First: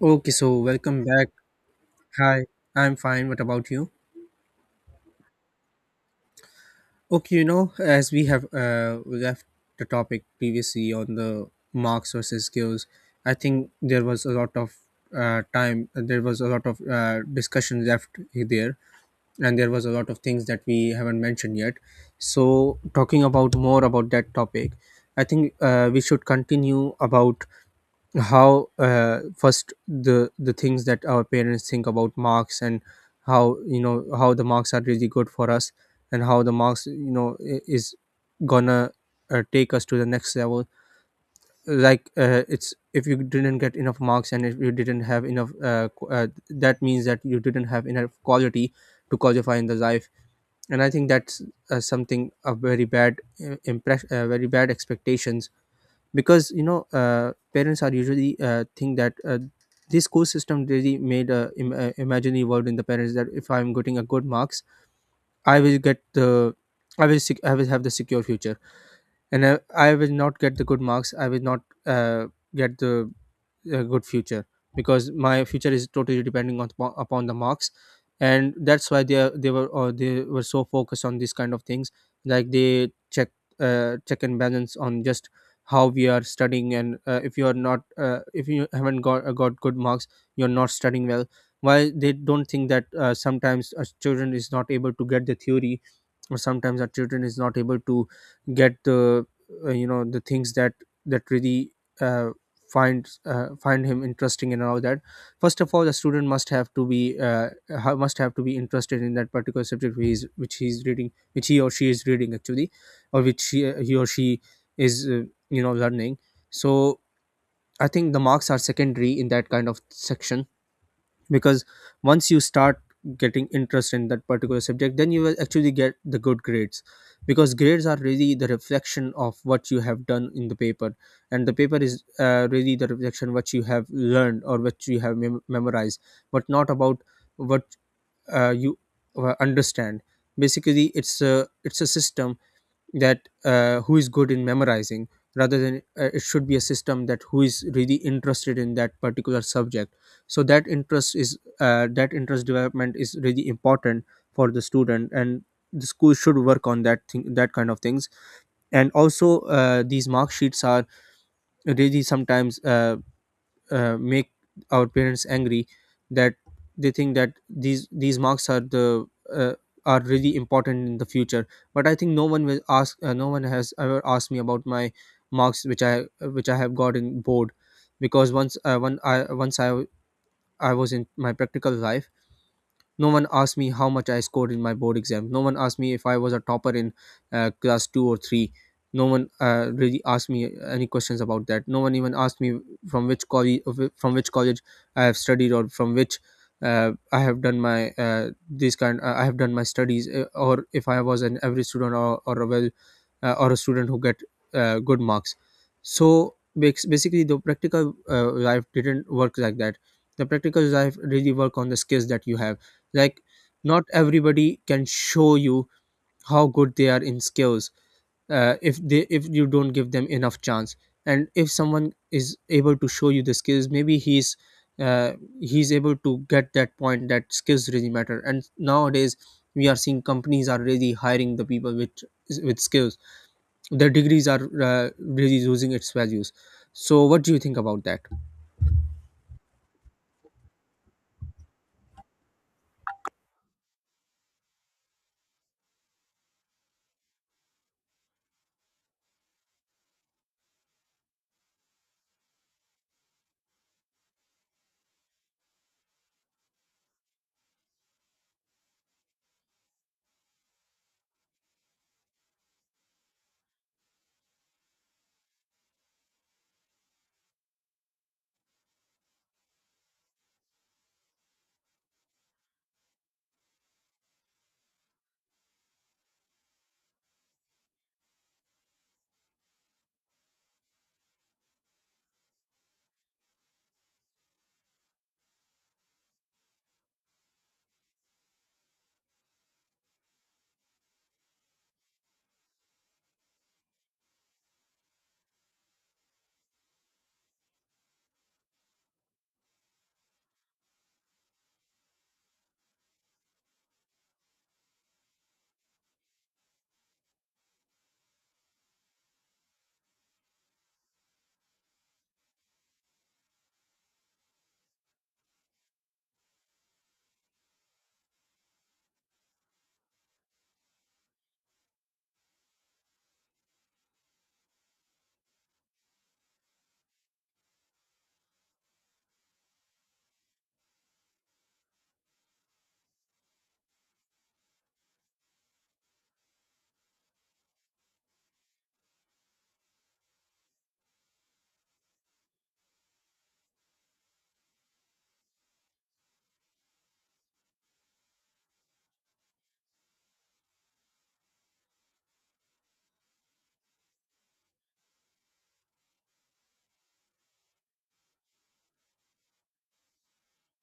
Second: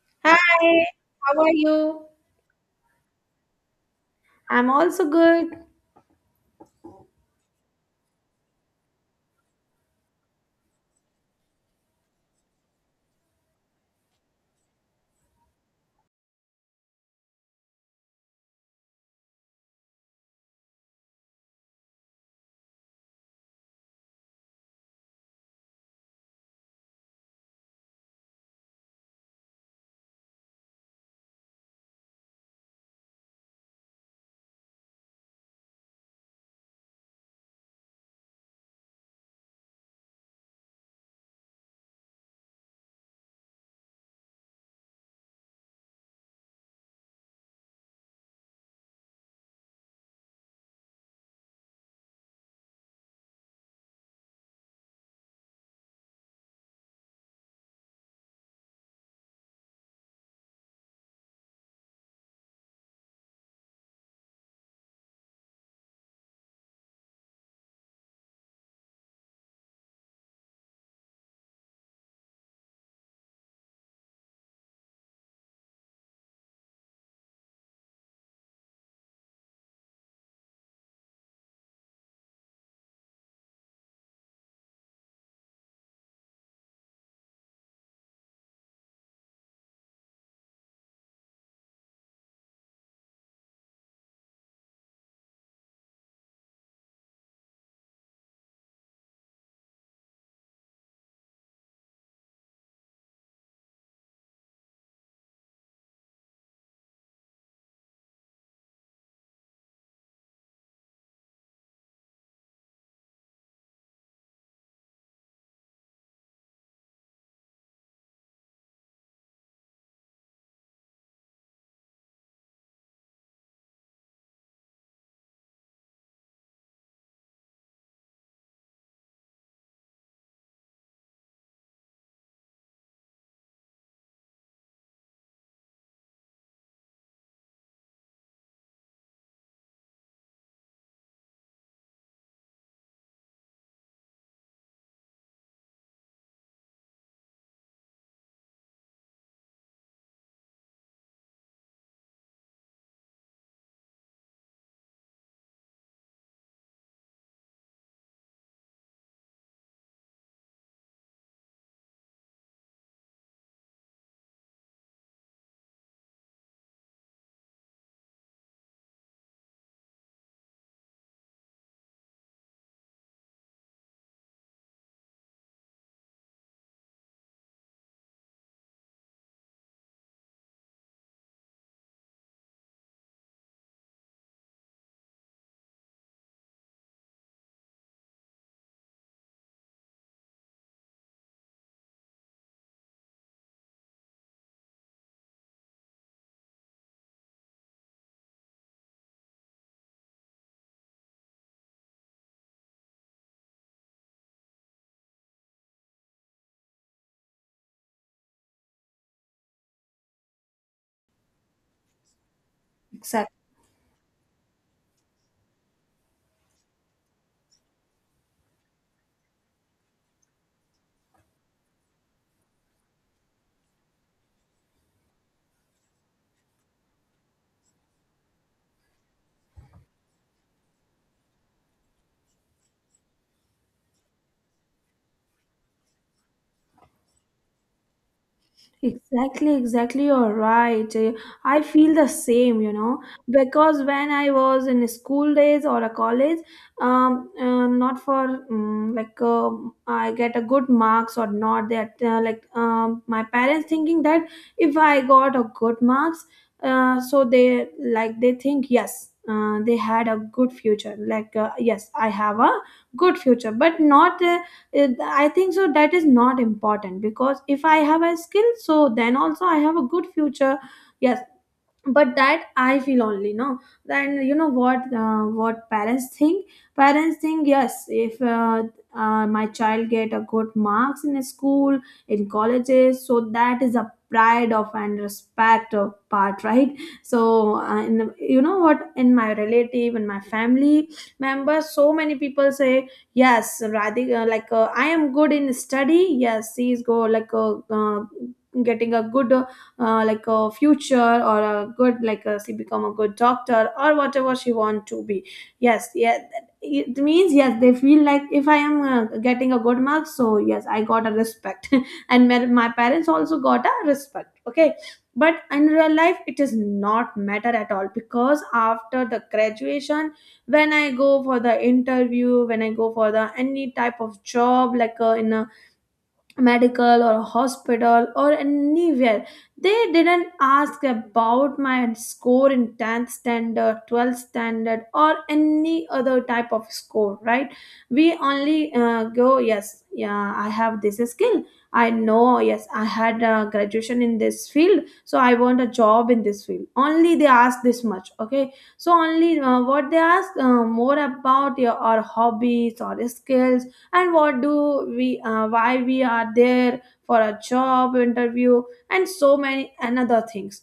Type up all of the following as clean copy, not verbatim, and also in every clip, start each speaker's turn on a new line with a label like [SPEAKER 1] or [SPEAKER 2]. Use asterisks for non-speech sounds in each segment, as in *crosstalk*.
[SPEAKER 1] Okay, so
[SPEAKER 2] Hi,
[SPEAKER 1] welcome back.
[SPEAKER 2] how are you?
[SPEAKER 1] Hi, I'm fine. What about you?
[SPEAKER 2] I'm also good.
[SPEAKER 1] Okay, you know, as we have left the topic previously on the marks versus skills, I think there was a lot of time, there was a lot of discussion left there, and there was a lot of things that we haven't mentioned yet. So, talking about more about that topic, I think we should continue about how first the things that our parents think about marks, and how, you know, how the marks are really good for us, and how the marks, you know, is gonna take us to the next level. Like it's if you didn't get enough marks, and if you didn't have enough that means that you didn't have enough quality to qualify in the life. And I think that's something a very bad impress very bad expectations, because, you know, parents are usually think that this school system really made a imaginary world in the parents that if I'm getting a good marks, I will get the, I will have the secure future. And I will not get the good marks, I will not get the a good future, because my future is totally depending on upon upon the marks. And that's why they were, or they were so focused on these kind of things, like they check check and balance on just how we are studying. And if you are not if you haven't got good marks, you're not studying well. Why they don't think that sometimes a student is not able to get the theory, sometimes our children is not able to get the you know, the things that really uh, find him interesting and all that. First of all, the student must have to be must have to be interested in that particular subject which he's reading, which he or she is reading actually, or which he or she is you know, learning. So I think the marks are secondary in that kind of section, because once you start getting interest in that particular subject, then you will actually get the good grades, because grades are really the reflection of what you have done in the paper. And the paper is really the reflection what you have learned or what you have memorized, but not about what you understand. Basically, it's a system that who is good in memorizing, rather than it should be a system that who is really interested in that particular subject. So that interest is that interest development is really important for the student, and the school should work on that kind of things. And also, these mark sheets are really sometimes make our parents angry, that they think that these marks are the uh, are really important in the future. But I think no one will ask no one has ever asked me about my marks which I have got in board. Because once when I was in my practical life, no one asked me how much I scored in my board exam. No one asked me if I was a topper in class two or three. No one really asked me any questions about that. No one even asked me from which college from which college I have studied, or from which I have done my this kind. I have done my studies, or if I was an average student, or a well or a student who get good marks. So basically, the practical life didn't work like that. The practical life really work on the skills that you have. Like
[SPEAKER 2] Exactly.
[SPEAKER 1] not everybody can show you how good they are in skills, if you don't give them enough chance. And if someone is able to show you the skills, maybe uh, he's able to get that point that skills really matter. And nowadays we are seeing companies are really hiring the people with skills. The degrees are really losing its values. So what do you think about that?
[SPEAKER 2] Exactly, exactly. You're right. I feel the same, you know, because when I was in school days or a college, not for um, like uh, I get a good marks or not. That like my parents thinking that if I got a good marks, so they like they think yes, they had a good future. Like yes, I have a good future, but not. I think so that is not important because if I have a skill so then also I have a good future. Yes, but that I feel only. No, then you know what parents think. Parents think yes if my child get a good marks in a school in colleges so that is a pride of and respect of part, right? So in, the, you know what, in my relative and my family members, so many people say yes, Radhika, I am good in study. Yes, she is go getting a good like a future or a good like she become a good doctor or whatever she want to be. Yes, yeah. It means yes, they feel like if I am getting a good mark so yes, I got a respect *laughs* and my parents also got a respect, okay? But in real life it is not matter at all because after the graduation, when I go for the interview, when I go for the any type of job like in a medical or a hospital or anywhere. They didn't ask about my score in 10th standard, 12th standard, or any other type of score, right? We only go, yes, yeah, I have this skill. I know, yes, I had a graduation in this field, so I want a job in this field. Only they ask this much, okay? So, only what they ask more about your or hobbies or skills, and what do we why we are there for a job interview, and so many another things.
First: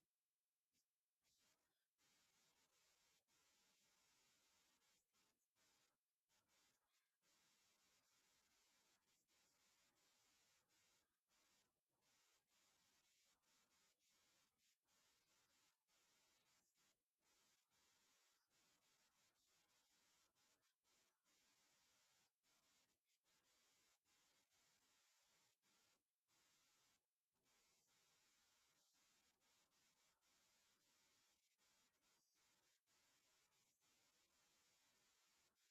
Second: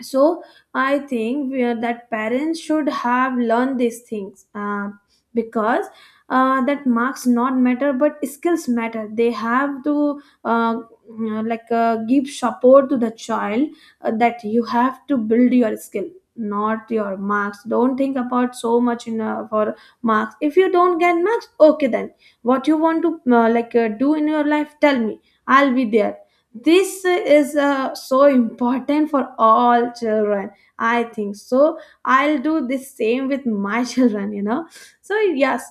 [SPEAKER 2] So I think that parents should have learned these things, because that marks not matter but skills matter. They have to give support to the child, that you have to build your skill, not your marks. Don't think about so much in for marks. If you don't get marks, okay, then what you want to do in your life, tell me. I'll be there. This is so important for all children, I think so. I'll do the same with my *laughs* children, you know. So yes,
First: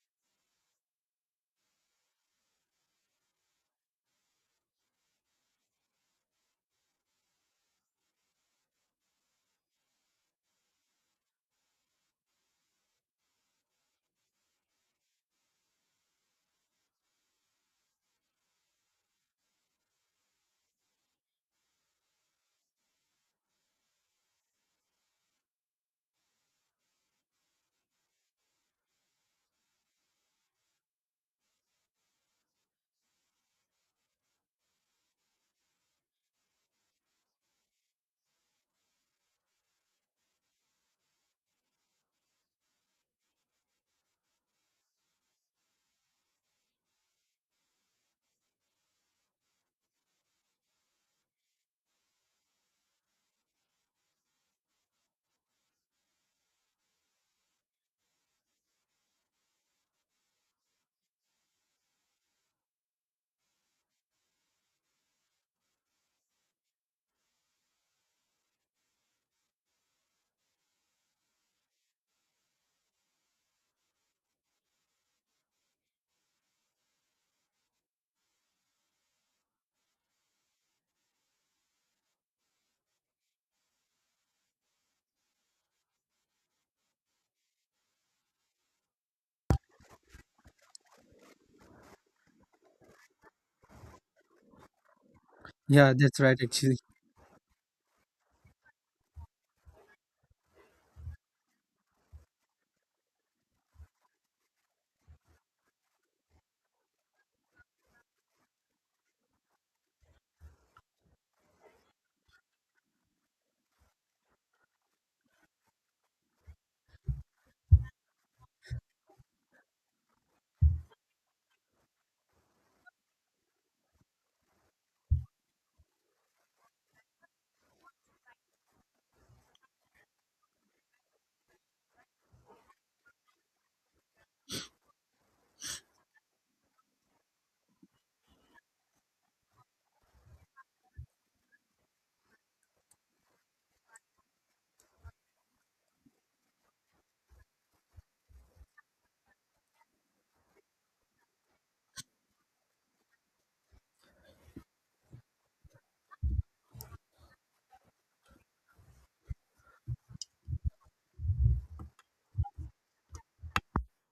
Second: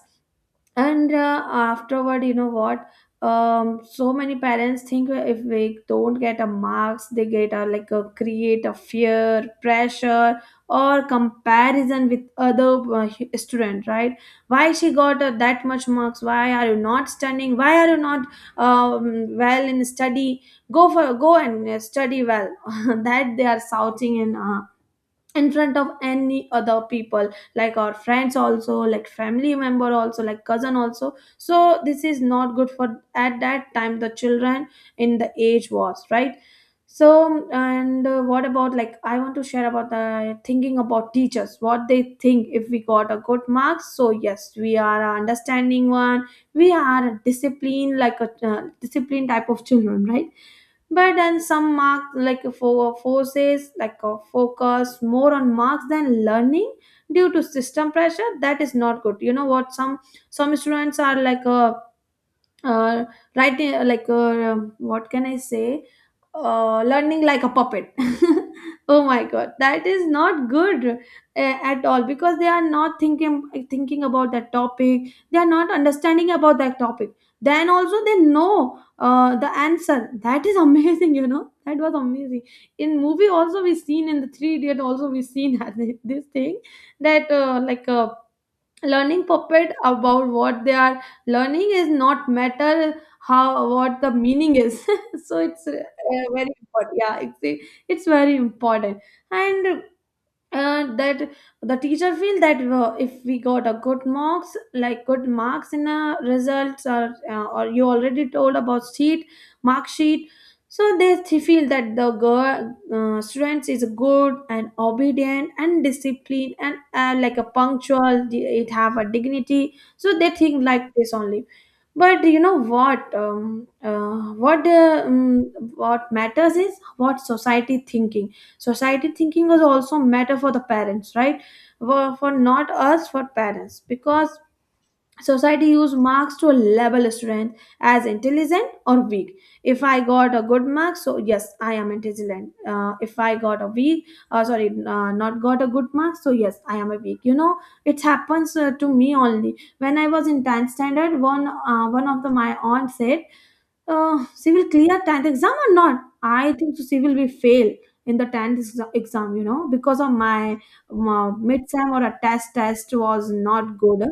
[SPEAKER 2] and afterward, you know what, so many parents think if we don't get a marks, they get a like a create a fear pressure or comparison with other student, right? Why she got that much marks, why are you not studying, why are you not well in study, go for go and study well. *laughs* That they are shouting in front of any other people, like our friends also, like family member also, like cousin also. So this is not good for at that time the children. In the age was right. So and what about like I want to share about the thinking about teachers, what they think if we got a good marks, so yes, we are a understanding one. We are a discipline like a discipline type of children, right? But then some mark like for forces like a focus more on marks than learning due to system pressure, that is not good. You know what, some students are like a uh, right what can I say, learning like a puppet. *laughs* Oh my god, that is not good at all, because they are not thinking about that topic, they are not understanding about that topic, then also they know the answer. That is *laughs* amazing, you know, that was amazing. In movie also we seen, in the Three Idiot also we seen *laughs* this thing, that learning puppet about what they are learning is not matter. How, what the meaning is? *laughs* So it's
[SPEAKER 1] Yeah, that's right,
[SPEAKER 2] very
[SPEAKER 1] actually.
[SPEAKER 2] important. Yeah, it's very important. And that the teacher feel that if we got a good marks like good marks in a results or you already told about sheet, mark sheet, so they feel that the girl students is good and obedient and disciplined and like a punctual, it have a dignity, so they think like this only. But you know what? What matters is what society thinking. Society thinking was also matter for the parents, right? For not us, for parents, because society use marks to label strength as intelligent or weak. If I got a good mark, so yes, I am intelligent. If I got a weak, sorry, not got a good mark, so yes, I am a weak. You know, it happens to me only. When I was in 10th standard, one of the my aunt said civil clear 10th exam or not, I think so civil will fail in the 10th exam, you know, because of my mid-sem or a test. Test was not good.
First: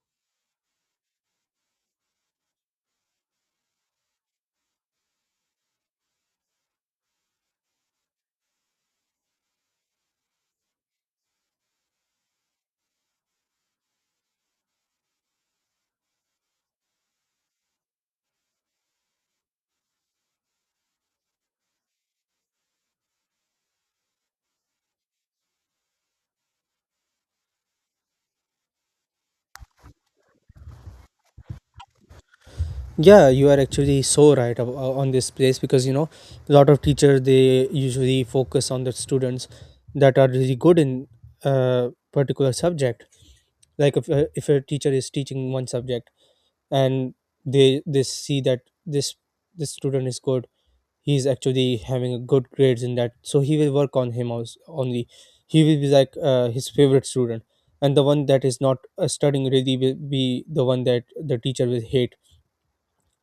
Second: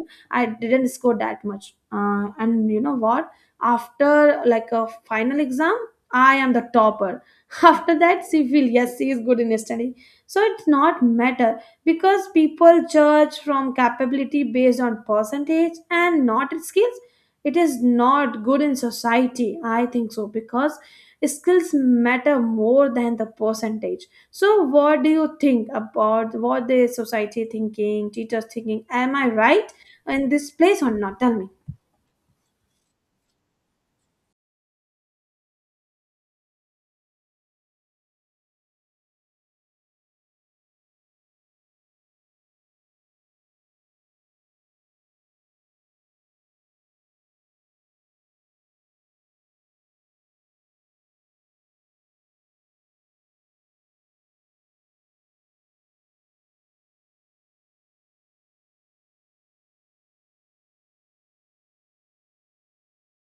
[SPEAKER 2] I didn't score that much and you know what, after like a final exam I am the topper. *laughs* After that, civil, yes, she is good in study. So it's not matter, because people judge from capability based on percentage and not skills. It is not good in society, I think so, because skills matter more than the percentage. So what do you think about what the society thinking, teachers thinking, am I right in this place or not, tell me?
[SPEAKER 1] Yeah, you are actually so right on this place, because, you know, a lot of teachers they usually focus on the students that are really good in a particular subject. Like if a teacher is teaching one subject, and they see that this this student is good, he's actually having a good grades in that, so he will work on him only. He will be like his favorite student. And the one that is not studying really will be the one that the teacher will hate.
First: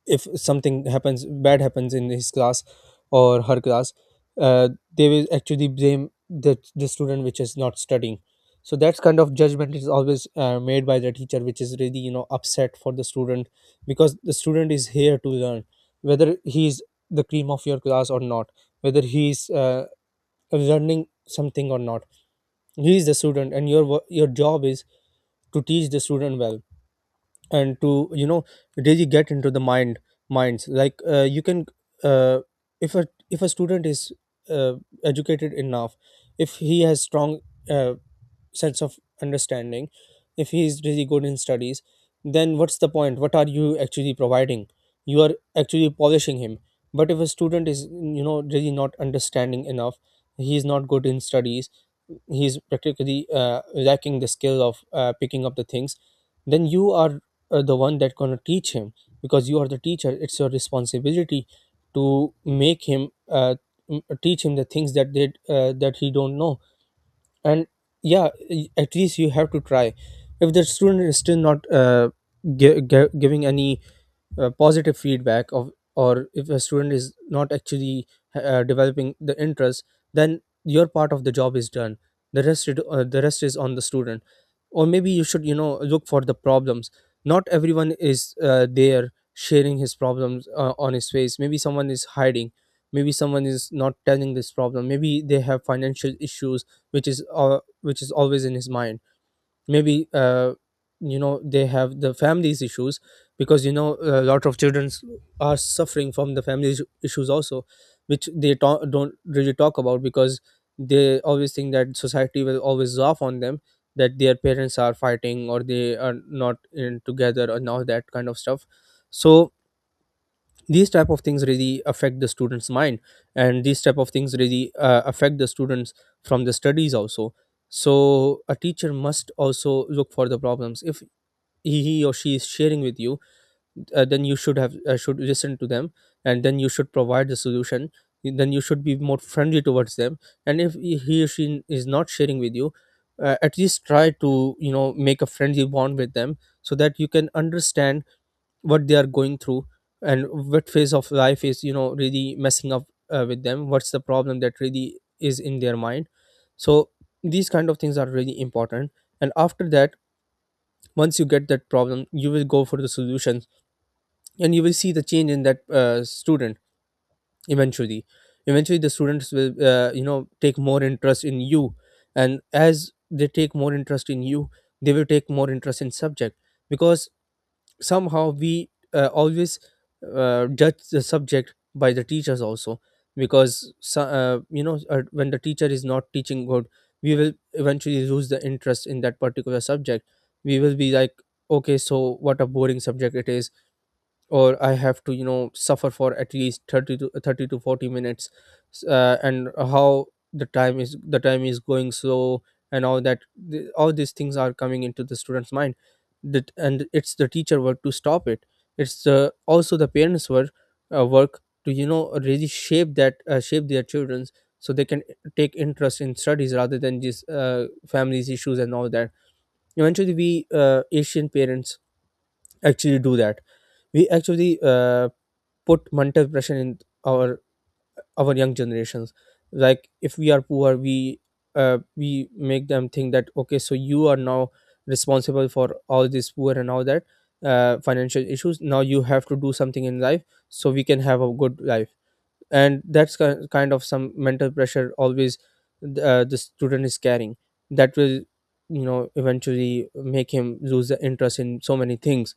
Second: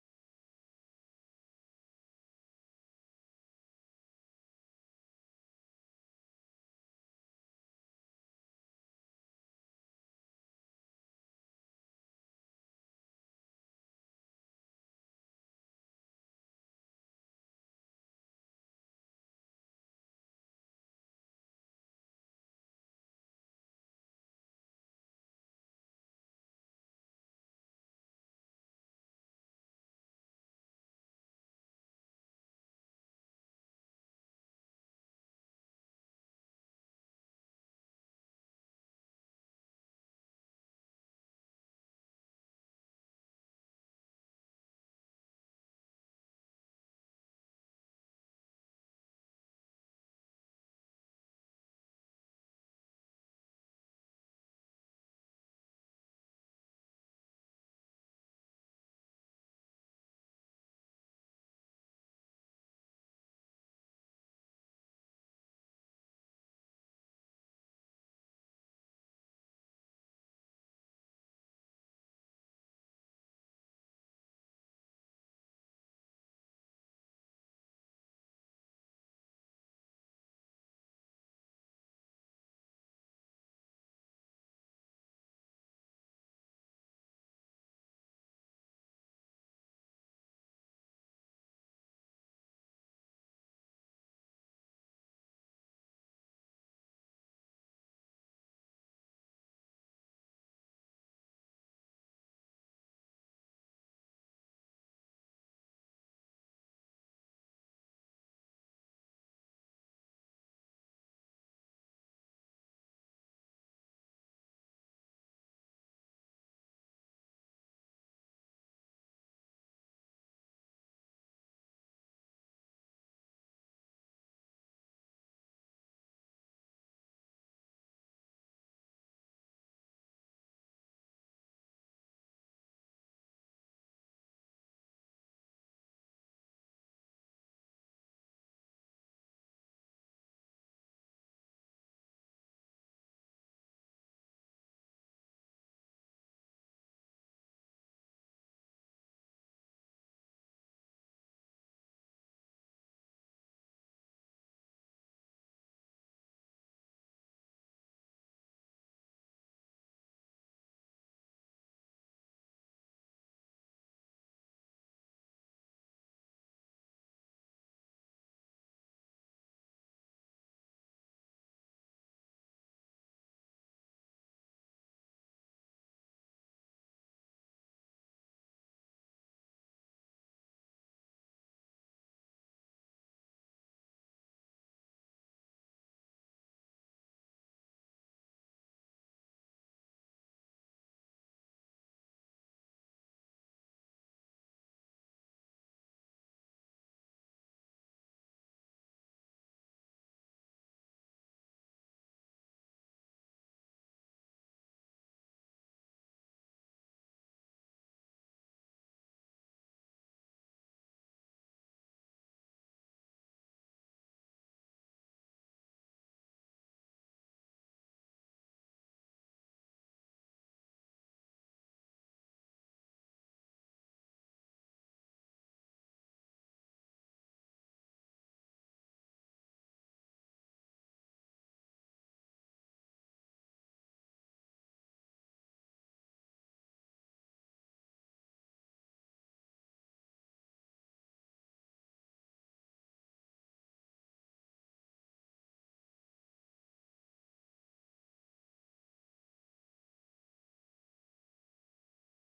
[SPEAKER 1] If something happens, bad happens in his class or her class, uh, they will actually blame the student which is not studying. So that kind of judgment is always made by the teacher, which is really, you know, upset for the student, because the student is here to learn, whether he is the cream of your class or not, whether he is learning something or not. He is the student, and your your job is to teach the student well, and to, you know, really get into the minds. Like you can uh, if a student is uh, educated enough, if he has strong uh, sense of understanding, if he is really good in studies, then what's the point? What are you actually providing? You are actually polishing him. But if a student is, you know, really not understanding enough, he is not good in studies, he's practically lacking the skill of picking up the things, then you are the one that gonna teach him, because you are the teacher. It's your responsibility to make him teach him the things that they that he don't know. And yeah, at least you have to try. If the student is still not giving any positive feedback of, or if a student is not actually developing the interest, then your part of the job is done. The rest the rest is on the student. Or maybe you should, you know, look for the problems. Not everyone is there sharing his problems on his face. Maybe someone is hiding, maybe someone is not telling this problem, maybe they have financial issues, which is always in his mind. Maybe you know, they have the families issues, because, you know, a lot of children are suffering from the family issues also, which don't really talk about, because they always think that society will always laugh on them, that their parents are fighting, or they are not in together and all that kind of stuff. So these type of things really affect the students mind. And these type of things really affect the students from the studies also. So a teacher must also look for the problems. If he or she is sharing with you, then you should have should listen to them, and then you should provide the solution. Then you should be more friendly towards them. And if he or she is not sharing with you, at least try to, you know, make a friendly bond with them, so that you can understand what they are going through, and what phase of life is, you know, really messing up with them, what's the problem that really is in their mind. So these kind of things are really important. And after that, once you get that problem, you will go for the solutions, and you will see the change in that student. Eventually, eventually the students will you know, take more interest in you. And as they take more interest in you, they will take more interest in subject, because somehow we always judge the subject by the teachers also, because you know, when the teacher is not teaching good, we will eventually lose the interest in that particular subject. We will be like, okay, so what a boring subject it is, or I have to, you know, suffer for at least 30 to 40 minutes, and how the time is going slow, and all that. All these things are coming into the student's mind, that and it's the teacher work to stop it. It's the, also the parents work, work to, you know, really shape that, shape their Children's, so they can take interest in studies rather than just families issues and all that. Eventually, we Asian parents actually do that. We actually put mental pressure in our our young generations. Like if we are poor, we make them think that okay, so you are now responsible for all this poor and all that, financial issues. Now you have to do something in life so we can have a good life. And that's kind of some mental pressure always the student is carrying, that will eventually make him lose the interest in so many things.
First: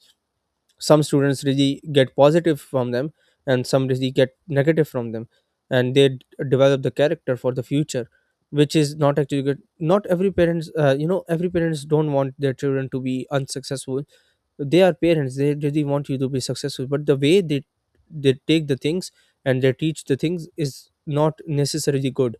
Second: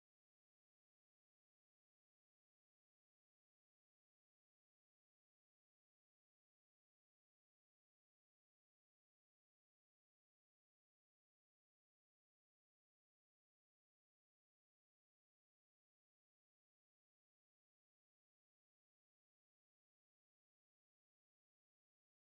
[SPEAKER 1] Some students really get positive from them, and some really get negative from them, and develop the character for the future, which is not actually good. Not every parents, every parents don't want their children to be unsuccessful. They are parents, they really want you to be successful, but the way they take the things and they teach the things is not necessarily good.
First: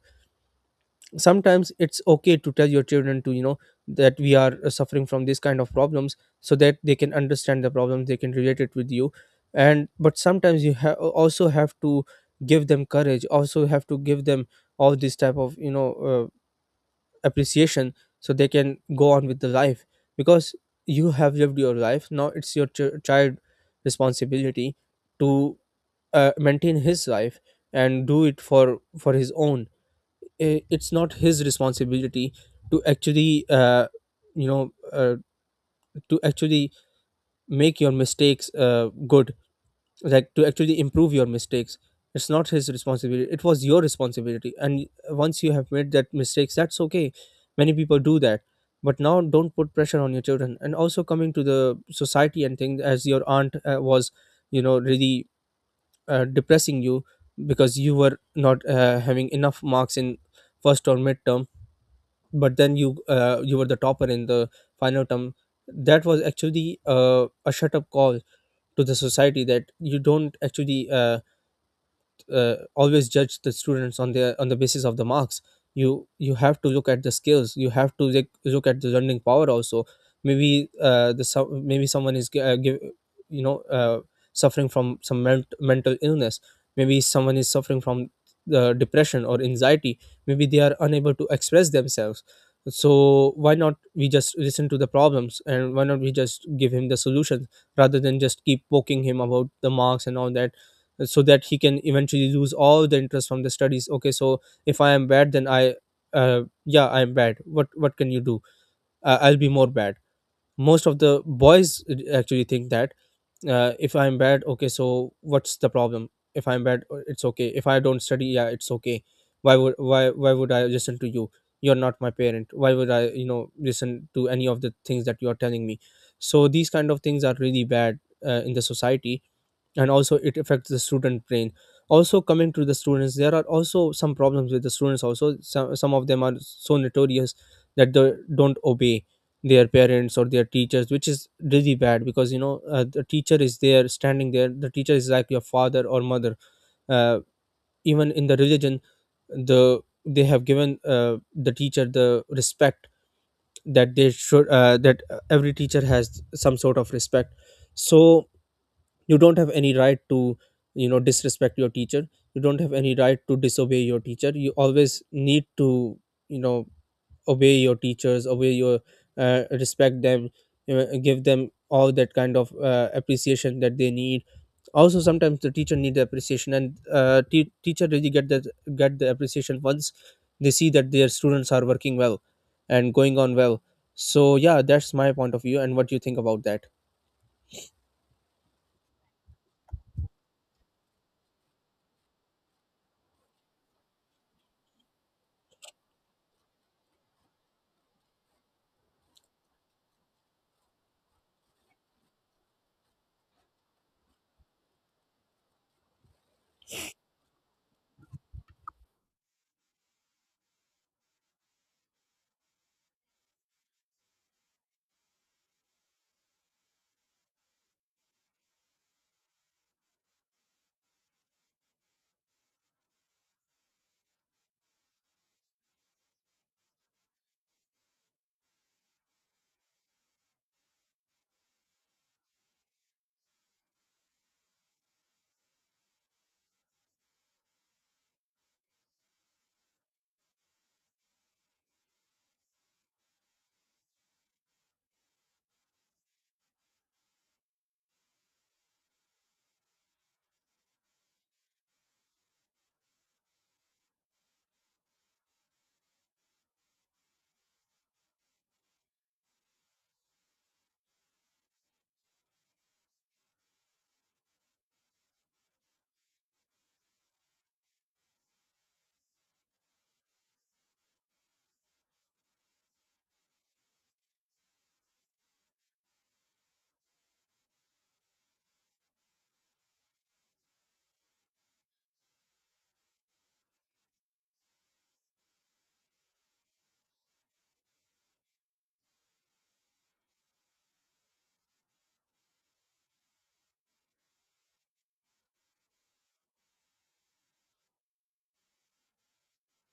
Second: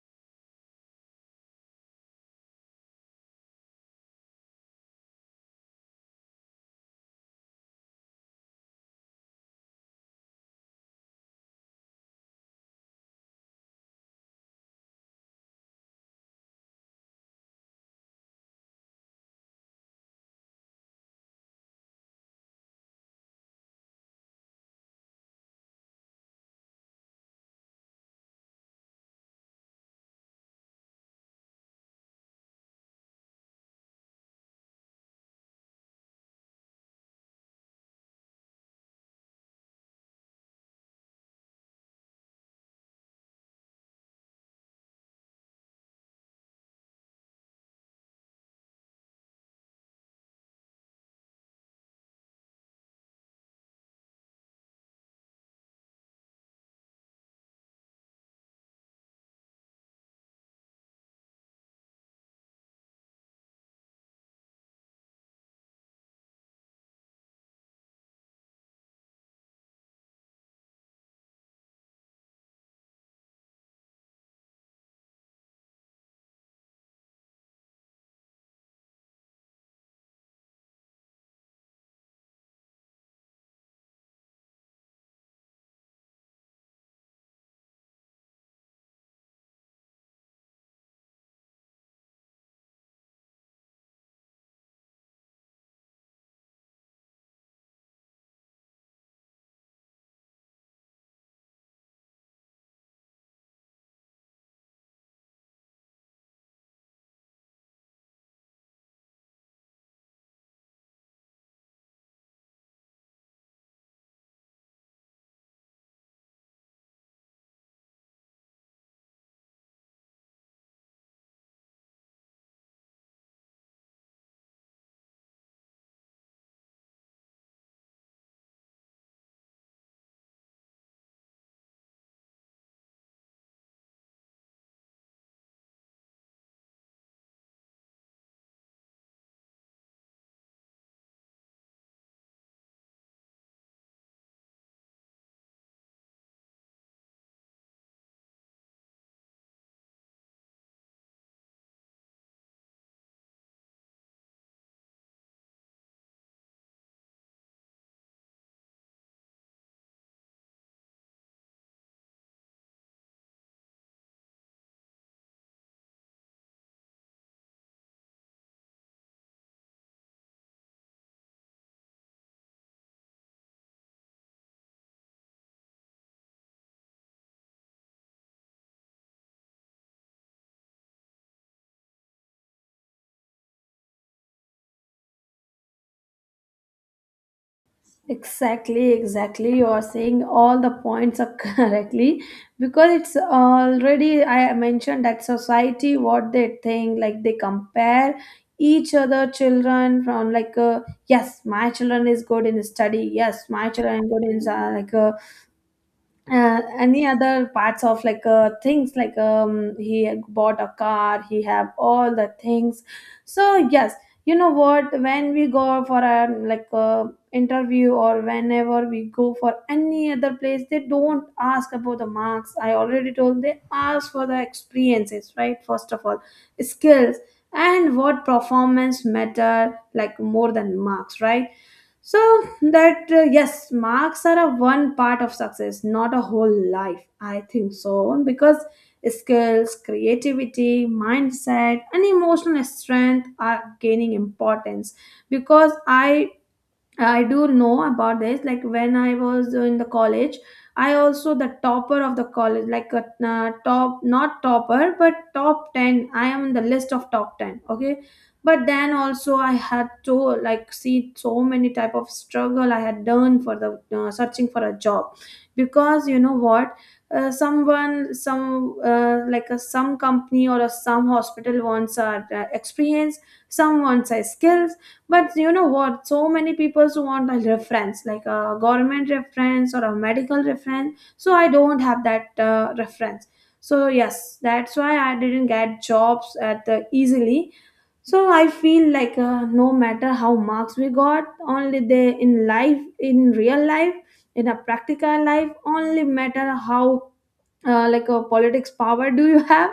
[SPEAKER 1] Sometimes it's okay to tell your children to that we are suffering from this kind of problems so that they can understand the problems, they can relate it with you. And but sometimes you also have to give them courage, also have to give them all this type of appreciation so they can go on with the life. Because you have lived your life, now it's your child responsibility to maintain his life and do it for his own. I- it's not his responsibility to actually you know uh, to actually make your mistakes good, like to actually improve your mistakes. It's not his responsibility, it was your responsibility, and once you have made that mistakes, that's okay. Many people do that. But now don't put pressure on your children. And also coming to the society and thing, as your aunt was really depressing you because you were not having enough marks in first or midterm, but then you you were the topper in the final term. That was actually a shut up call to the society that you don't actually always judge the students on their on the basis of the marks. You have to look at the skills, you have to like, look at the learning power also. Maybe maybe someone is gi- give, you know suffering from some mental illness. Maybe someone is suffering from the depression or anxiety. Maybe they are unable to express themselves. So why not we just listen to the problems, and why not we just give him the solutions rather than just keep poking him about the marks and all that, so that he can eventually lose all the interest from the studies. Okay, so if I am bad, then I yeah, I am bad. What can you do? I'll be more bad. Most of the boys actually think that if I'm bad, okay, so what's the problem? If I'm bad, it's okay. If I don't study, yeah, it's okay. Why would why would I listen to you? You're not my parent, why would I listen to any of the things that you are telling me? So these kind of things are really bad in the society. And also it affects the student brain. Also coming to the students, there are also some problems with the students also. Some of them are so notorious that they don't obey their parents or their teachers, which is really bad because the teacher is there standing there. The teacher is like your father or mother. uh, Even in the religion, the they have given the teacher the respect that they should that every teacher has some sort of respect. So you don't have any right to disrespect your teacher. You don't have any right to disobey your teacher. You always need to you know obey your teachers, obey your respect them, give them all that kind of appreciation that they need. Also sometimes the teacher need the appreciation, and teacher really get that, get the appreciation once they see that their students are working well and going on well. So yeah, that's my point of view, and what do you think about that?
[SPEAKER 2] Exactly, exactly. You are saying all the points up *laughs* correctly, because it's already I mentioned that society what they think, like they compare each other children from like yes my children is good in study, yes my children is good in any other parts of like things like he had bought a car, he have all the things, so yes. You know what, when we go for a like a interview or whenever we go for any other place, they don't ask about the marks, I already told, they ask for the experiences, right? First of all skills, and what performance matter like more than marks, right? So that yes, marks are a one part of success, not a whole life, I think so, because skills, creativity, mindset and emotional strength are gaining importance. Because I do know about this. Like when I was in the college, I also the topper of the college, like a top, not topper, but top 10. I am in the list of top 10. Okay. But then also I had to like see so many type of struggle I had done for the searching for a job, because you know what, some company or a some hospital wants our experience, some wants our skills. But you know what? So many people who want a reference, like a government reference or a medical reference. So I don't have that reference. So yes, that's why I didn't get jobs at the easily. So I feel like no matter how marks we got, only they in life, in real life, in a practical life, only matter how like a politics power do you have,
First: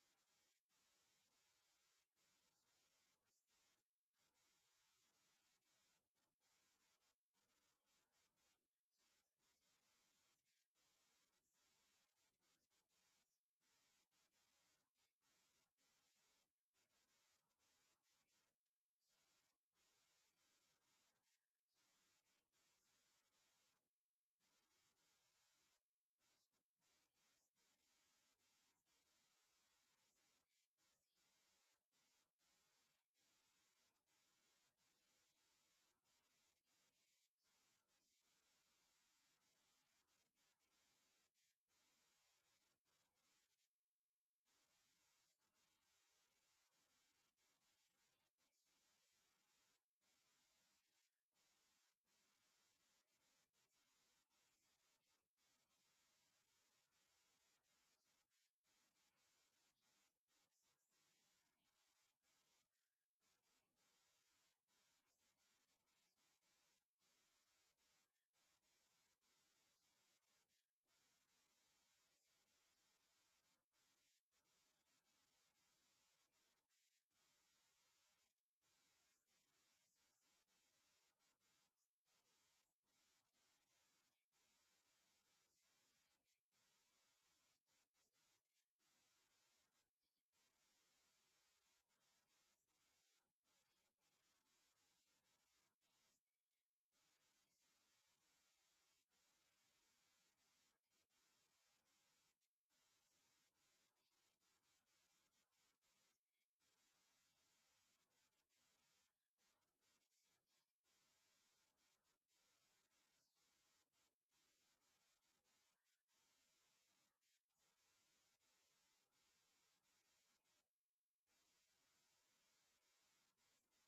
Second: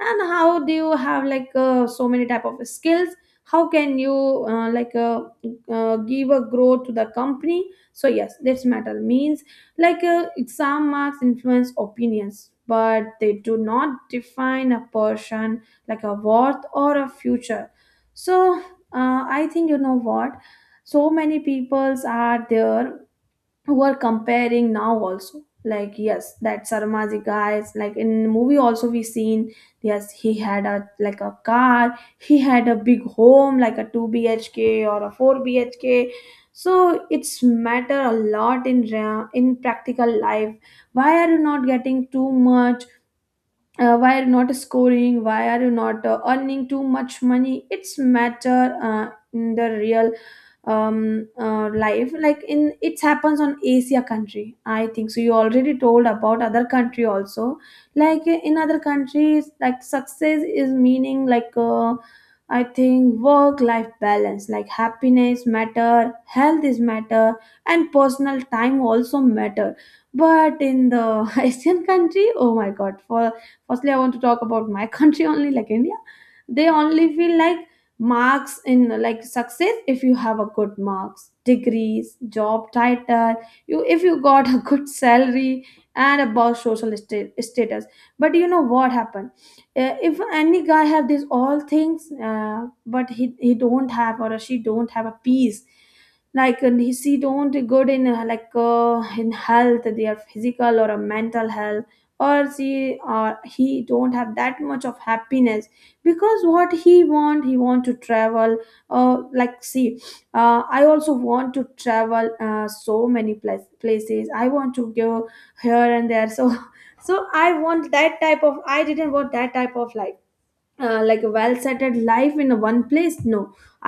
[SPEAKER 2] and how do you have like so many type of skills. How can you uh, like uh, give a growth to the company? So yes, that's matter means like exam marks influence opinions, but they do not define a person like a worth or a future. So I think, you know what, so many peoples are there who are comparing now also, like yes, that Sarmaji guy is, like in movie also we seen. Yes, he had a like a car, he had a big home like a 2 bhk or a 4 bhk. So it's matter a lot in in practical life. Why are you not getting too much? Why are you not scoring? Why are you not earning too much money? It's matter in the real life. Like in, it happens on Asia country. I think so. You already told about other country also. Like in other countries, like success is meaning, like I think work life balance, like happiness matter, health is matter, and personal time also matter. But in the *laughs* Asian country, oh my god. For firstly, I want to talk about my *laughs* country only, like India. They only feel like marks in like success, if you have a good marks, degrees, job title, you, if you got a *laughs* good salary, and about social status. But you know what happened? If any guy have these all things, uh, but he don't have or she don't have a peace, like, and he she don't good in in health, their physical or a mental health, or she or he don't have that much of happiness. Because what he want, he want to travel. Like see, I also want to travel, so many places I want to go, here and there. So *laughs* so I want that type of, I didn't want that type of life. Like a well settled life in a one place, no.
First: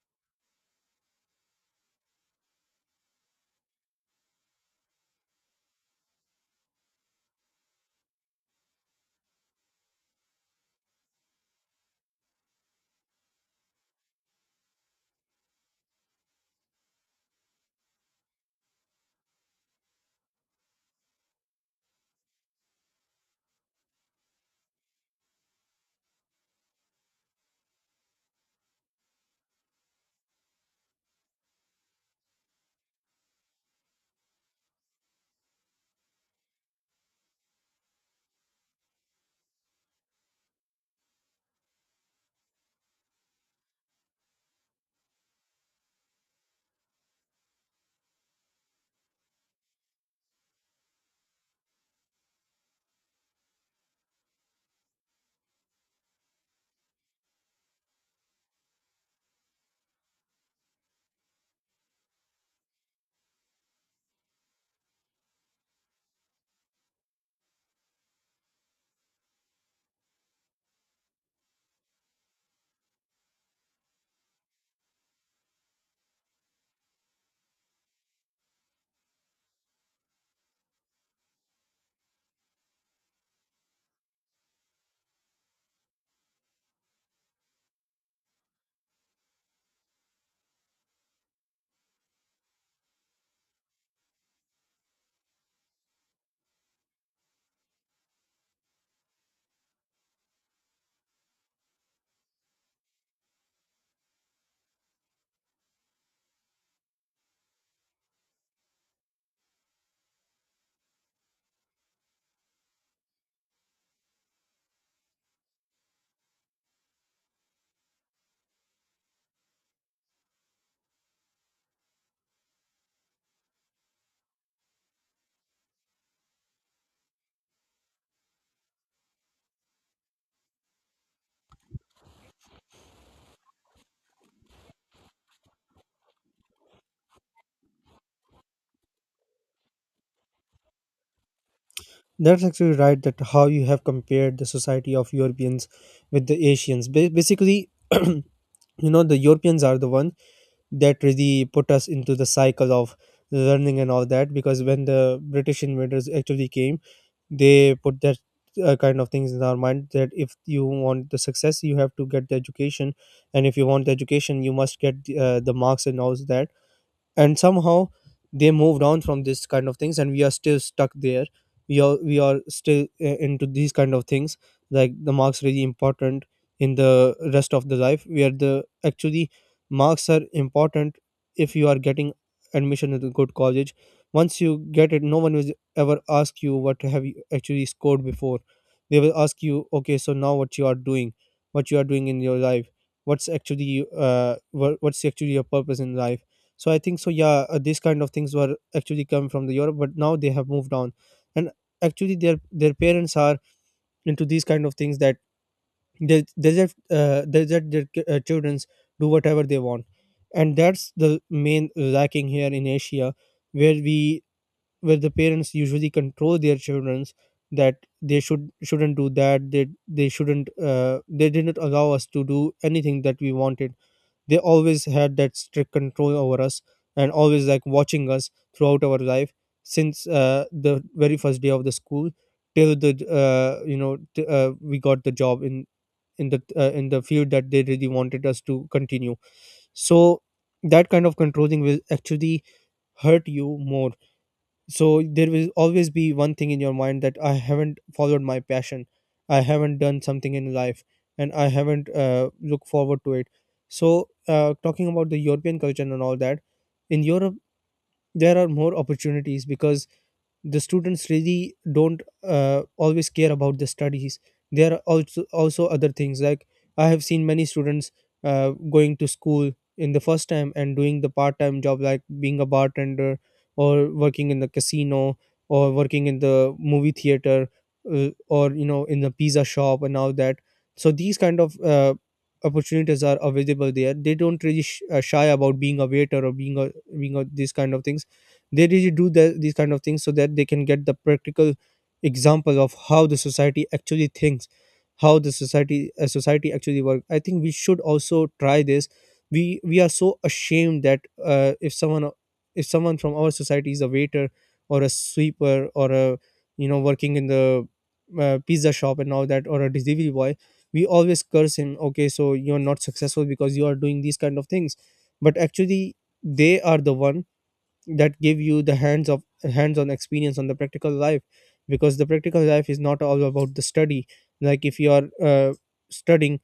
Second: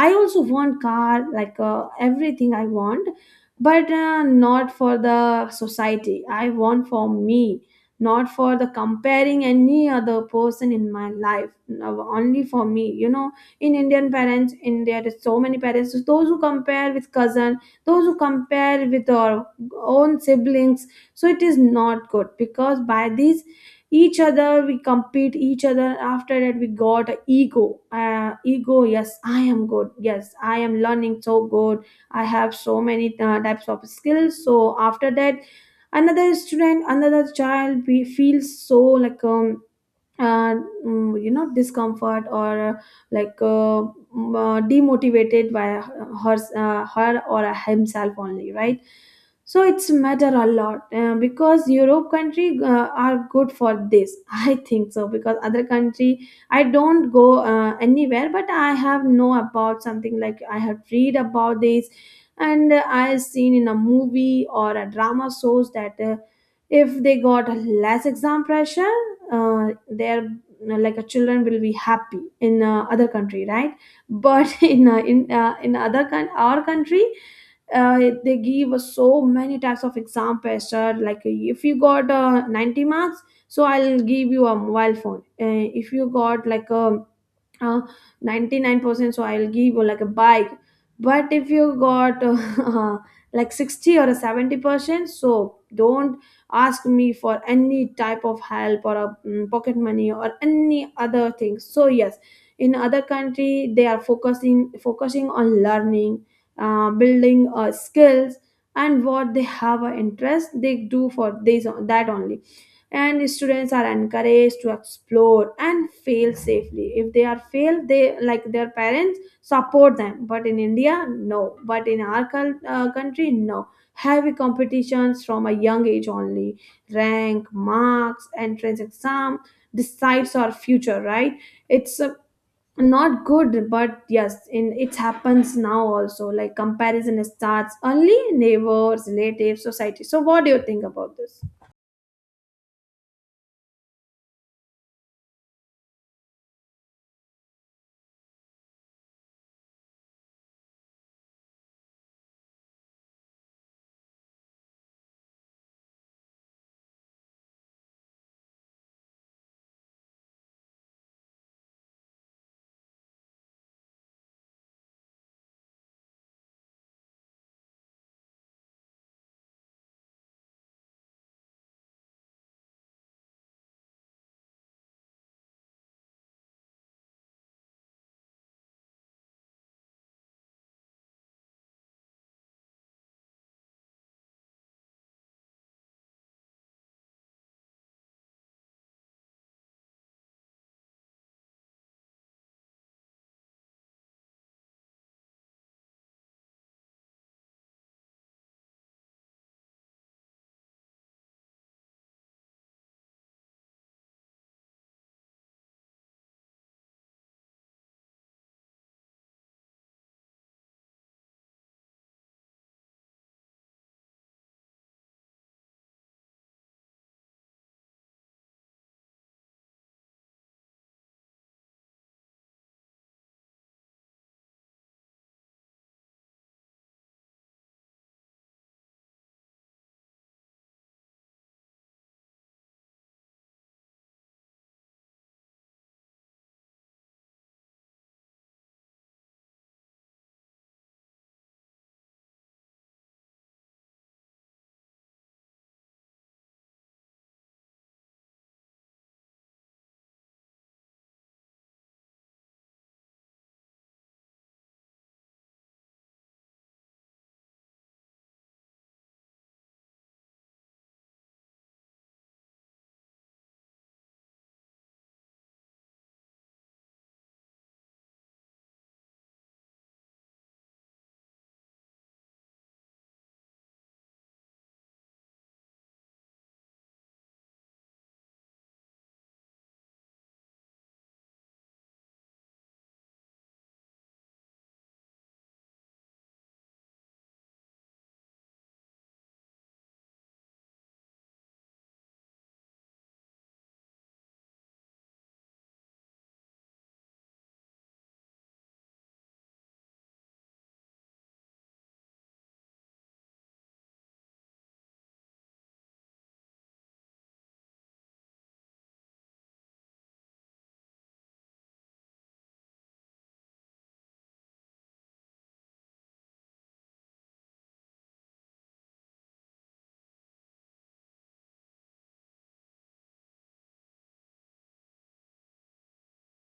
[SPEAKER 2] I also want car, like everything I want, but not for the society, I want for me, not for the comparing any other person in my life. No, only for me. In Indian parents, in there is so many parents, so those who compare with cousin, those who compare with our own siblings. So it is not good, because by these, each other we compete each other, after that we got a ego, ego, yes I am good, yes I am learning so good. I have so many types of skills. So after that, another student, another child, we feels so like uh, you know, discomfort or like uh, demotivated by her or himself only, right. So it's matter a lot because Europe country are good for this. *laughs* I think so, because other country I don't go anywhere, but I have know about something, like I have read about this, and I seen in a movie or a drama shows that if they got less exam pressure, their like a children will be happy in other country, right. But *laughs* in other coun our country, they give us so many types of exam pressure. Like if you got 90 marks, so I'll give you a mobile phone. If you got like a uh, 99% so I'll give you like a bike. But if you got *laughs* like 60 or a 70%, so don't ask me for any type of help or a pocket money or any other thing. So yes, in other country they are focusing on learning, building skills, and what they have an interest they do for this that only. And students are encouraged to explore and fail safely, if they are failed they like their parents support them. But in India, no. But in our country, no, heavy competitions from a young age only, rank, marks, entrance exam decides our future, right. It's not good, but yes, in, it happens now also, like comparison starts only, neighbors, relatives, society. So what do you think about this?
[SPEAKER 1] That's actually right. That how you have compared the society of Europeans with the Asians. Basically, *clears throat* you know, the Europeans are the one that really put us into the cycle of learning and all that. Because when the British invaders actually came, they put that kind of things in our mind that if you want the success, you have to get the education, and if you want the education, you must get the marks and all that. And somehow they moved on from this kind of things and we are still stuck there. We are still into these kind of things, like the marks really important. In the rest of the life, where the actually marks are important, if you are getting admission at a good college, once you get it, no one will ever ask you what have you actually scored before. They will ask you okay, so now what you are doing, what you are doing in your life, what's actually what's actually your purpose in life. So I think so, yeah, these kind of things were actually come from the Europe, but now they have moved on. And actually their parents are into these kind of things that they let their children do whatever they want. And that's the main lacking here in Asia, where we where the parents usually control their children. That they should shouldn't do that, they shouldn't they didn't allow us to do anything that we wanted. They always had that strict control over us, and always like watching us throughout our life, since the very first day of the school till the we got the job in the in the field that they really wanted us to continue. So that kind of controlling will actually hurt you more. So there will always be one thing in your mind that I haven't followed my passion, I haven't done something in life, and I haven't looked forward to it. So talking about the European culture and all that, in Europe there are more opportunities because the students really don't always care about the studies. There are also other things, like I have seen many students going to school in the first time and doing the part time job like being a bartender, or working in the casino, or working in the movie theater, or you know, in the pizza shop and all that. So these kind of opportunities are available there. They don't really shy about being a waiter or being a these kind of things. They really do these kind of things so that they can get the practical example of how the society actually thinks, how the society actually works. I think we should also try this. We are so ashamed that if someone from our society is a waiter, or a sweeper, or a you know, working in the pizza shop and all that, or a delivery boy, we always curse him. Okay, so you're not successful because you are doing these kind of things. But actually they are the one that give you the hands-on experience on the practical life. Because the practical life is not all about the study. Like if you are studying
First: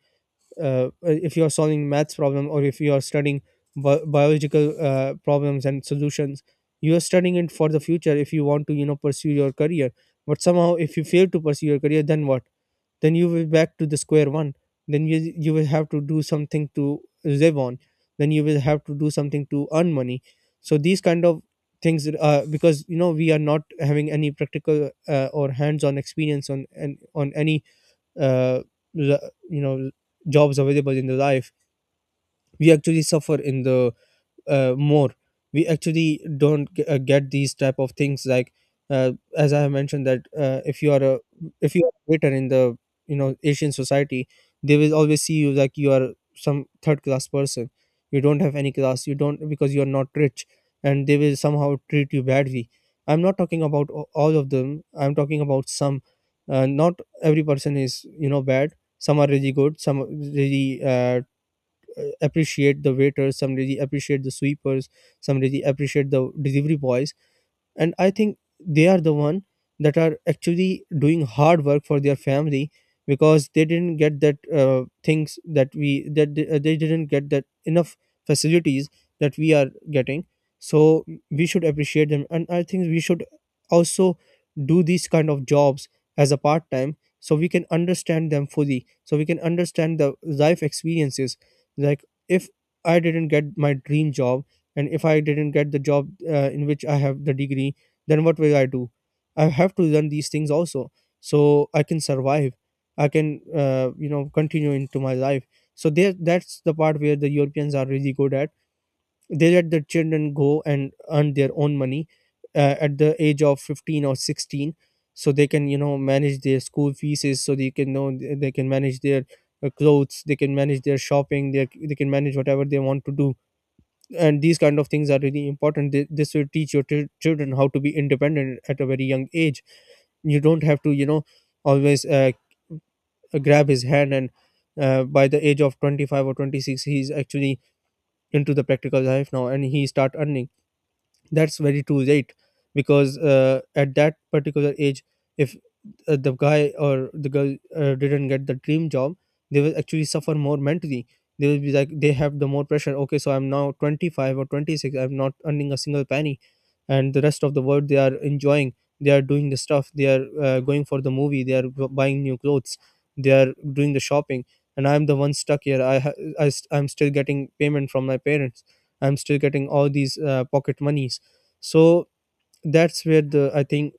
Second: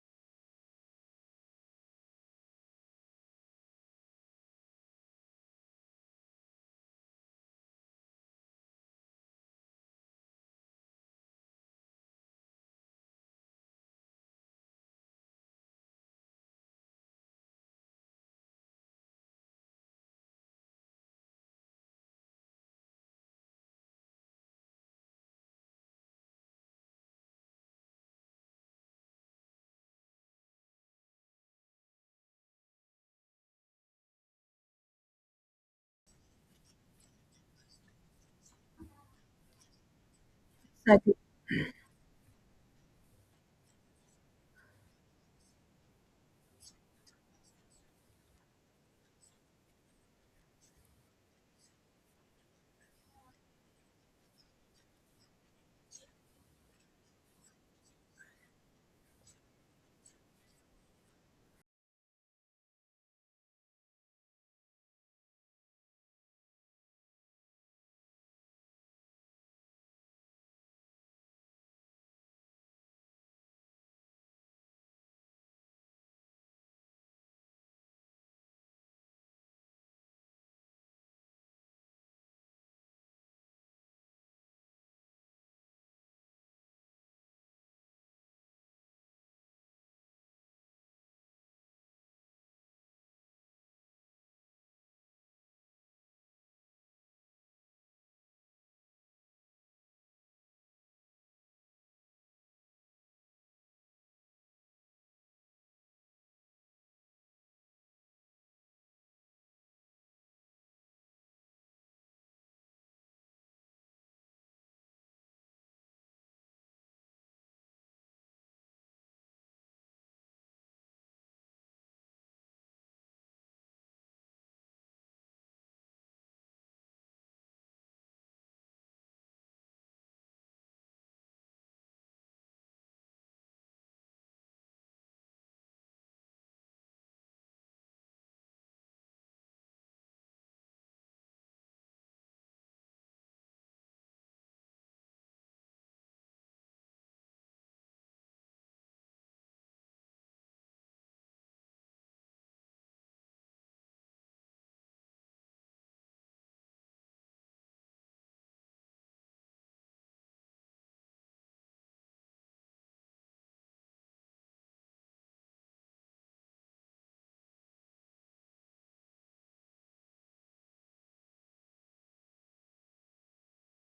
[SPEAKER 1] if you are solving maths problem, or if you are studying biological problems and solutions, you are studying it for the future if you want to pursue your career. But somehow if you fail to pursue your career, then what? Then you will back to the square one. Then you will have to do something to live on. Then you will have to do something to earn money. So these kind of things, because you know, we are not having any practical or hands on experience on and on any uh, l- you know jobs available in the life, we actually suffer in the more. We actually don't get these type of things. Like uh, as I have mentioned, that if you are a waiter in the you know, Asian society, they will always see you like you are some Third class person. You don't have any class, you don't, because you are not rich, and they will somehow treat you badly. I'm not talking about all of them, I'm talking about some. Not every person is bad. Some are really good, some are really appreciate the waiters, some really appreciate the sweepers, some really appreciate the delivery boys. And I think they are the one that are actually doing hard work for their family, because they didn't get that things that we that they didn't get that enough facilities that we are getting. So we should appreciate them, and I think we should also do these kind of jobs as a part time, so we can understand them fully, so we can understand the life experiences. Like, if I didn't get my dream job, and if I didn't get the job in which I have the degree, then what will I do? I have to learn these things also, so I can survive. I can continue into my life. So there that's the part where the Europeans are really good at. They let the children go and earn their own money at the age of 15 or 16, so they can, you know, manage their school fees, so they can know, they can manage their clothes, they can manage their shopping, they can manage whatever they want to do. And these kind of things are really important. This will teach your children how to be independent at a very young age. You don't have to, you know, always grab his hand, and by the age of 25 or 26 he's actually into the practical life now and he start earning. That's very too late, because at that particular age, if the guy or the girl didn't get the dream job, they will actually suffer more mentally. They will be like they have the more pressure. Okay, so I'm now 25 or 26, I'm not earning a single penny, and the rest of the world, they are enjoying, they are doing the stuff, they are going for the movie, they are buying new clothes, they are doing the shopping, and I'm the one stuck here. I, ha- I st- I'm still getting payment from my parents, I'm still getting all these pocket monies. So that's where the I think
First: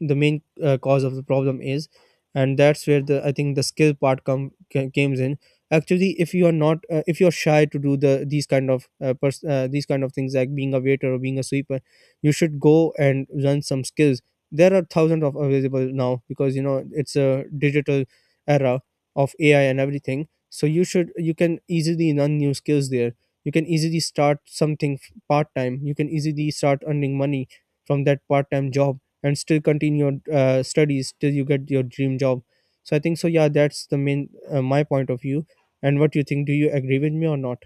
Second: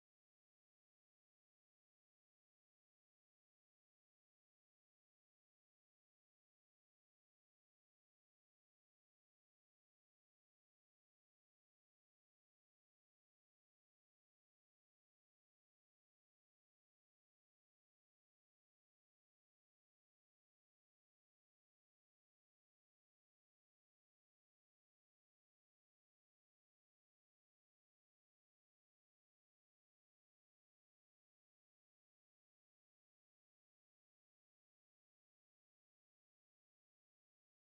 [SPEAKER 1] the main cause of the problem is, and that's where the I think the skill part comes in. Actually, if you are not if you're shy to do these kind of these kind of things, like being a waiter or being a sweeper, you should go and learn some skills. There are thousands of available now, because you know it's a digital era of AI and everything, so you can easily learn new skills there. You can easily start something part time, you can easily start earning money from that part time job, and still continue your studies till you get your dream job. So I think so, yeah, that's the main my point of view. And what do you think, do you agree with me or not?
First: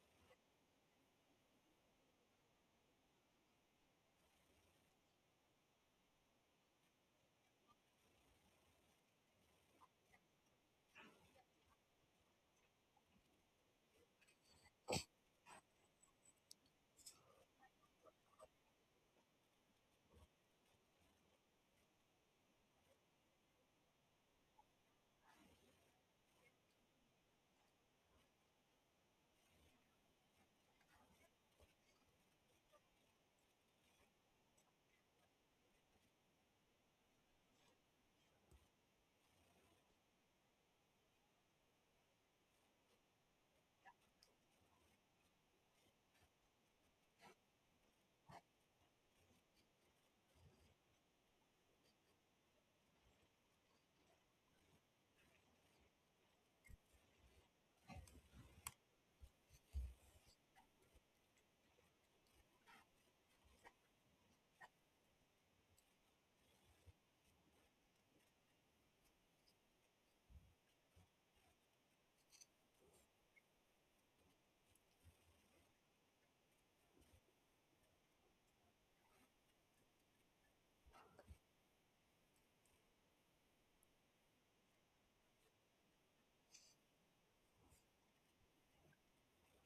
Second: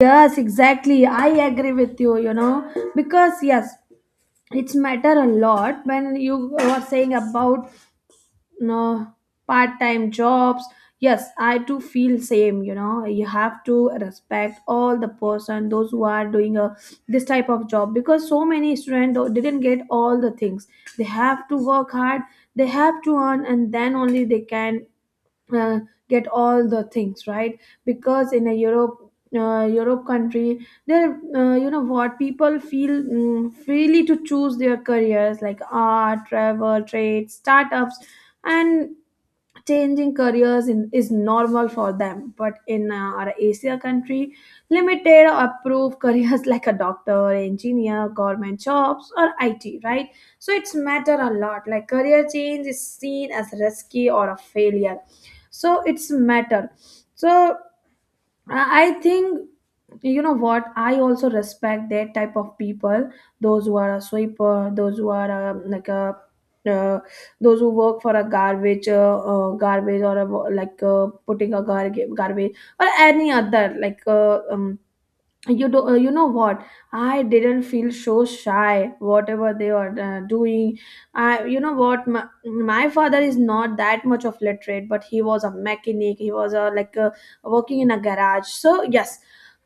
[SPEAKER 2] Yes, exactly. I agree with you, because yes, it's matter a lot when you were saying about, you know, part-time jobs. Yes, I too feel same, you know. You have to respect all the person, those who are doing a this type of job, because so many students didn't get all the things. They have to work hard, they have to earn and then only they can uh, get all the things, right. Because in a europe europe country there, you know what, people feel freely to choose their careers, like art, travel, trade, startups, and changing careers is normal for them. But in our Asia country, limited approved careers *laughs* like a doctor, engineer, government jobs or IT, right. So it's matter a lot, like career change is seen as risky or a failure, so it's matter. So I think, you know what, I also respect that type of people, those who are a sweeper, uh, those who work for a garbage, garbage, or a like putting a garbage, or any other like you know what, I didn't feel so shy whatever they are doing. I You know what, my father is not that much of literate, but he was a mechanic, he was a like a, working in a garage. So yes,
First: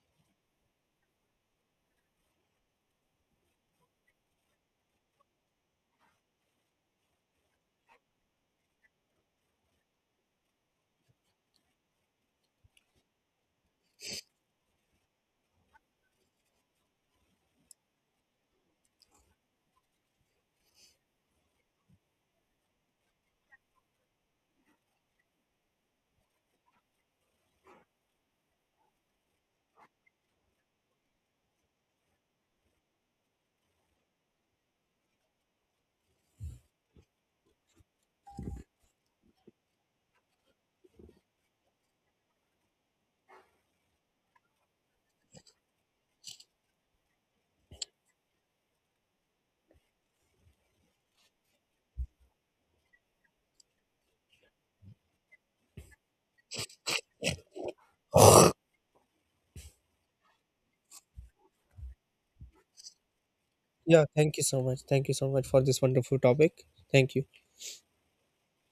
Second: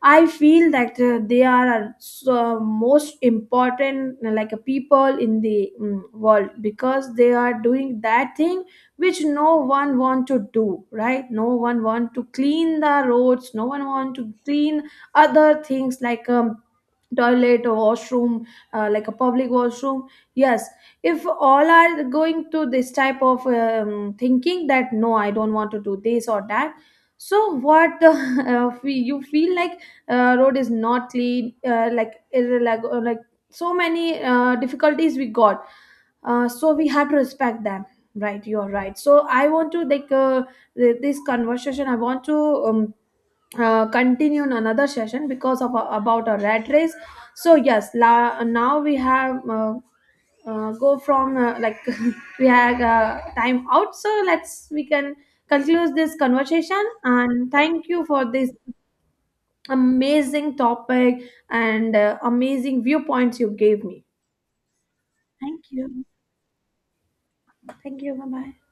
[SPEAKER 2] I feel that they are so most important like a people in the world, because they are doing that thing which no one want to do, right. No one want to clean the roads, no one want to clean other things like toilet or washroom, like a public washroom, yes. If all are going to this type of thinking that no, I don't want to do this or that, so what *laughs* you feel like road is not clean, like so many difficulties we got, so we have to respect them, right. You're right. So I want to like this conversation I want to continue in another session because of about a rat race. So yes la, now we have go from like *laughs* we have time out. So let's we can conclude this conversation, and thank you for this amazing topic and amazing viewpoints you gave me.
[SPEAKER 1] Yeah, thank you so much. Thank you so much for
[SPEAKER 2] Thank
[SPEAKER 1] this
[SPEAKER 2] you.
[SPEAKER 1] wonderful topic. Thank you.
[SPEAKER 2] Bye bye.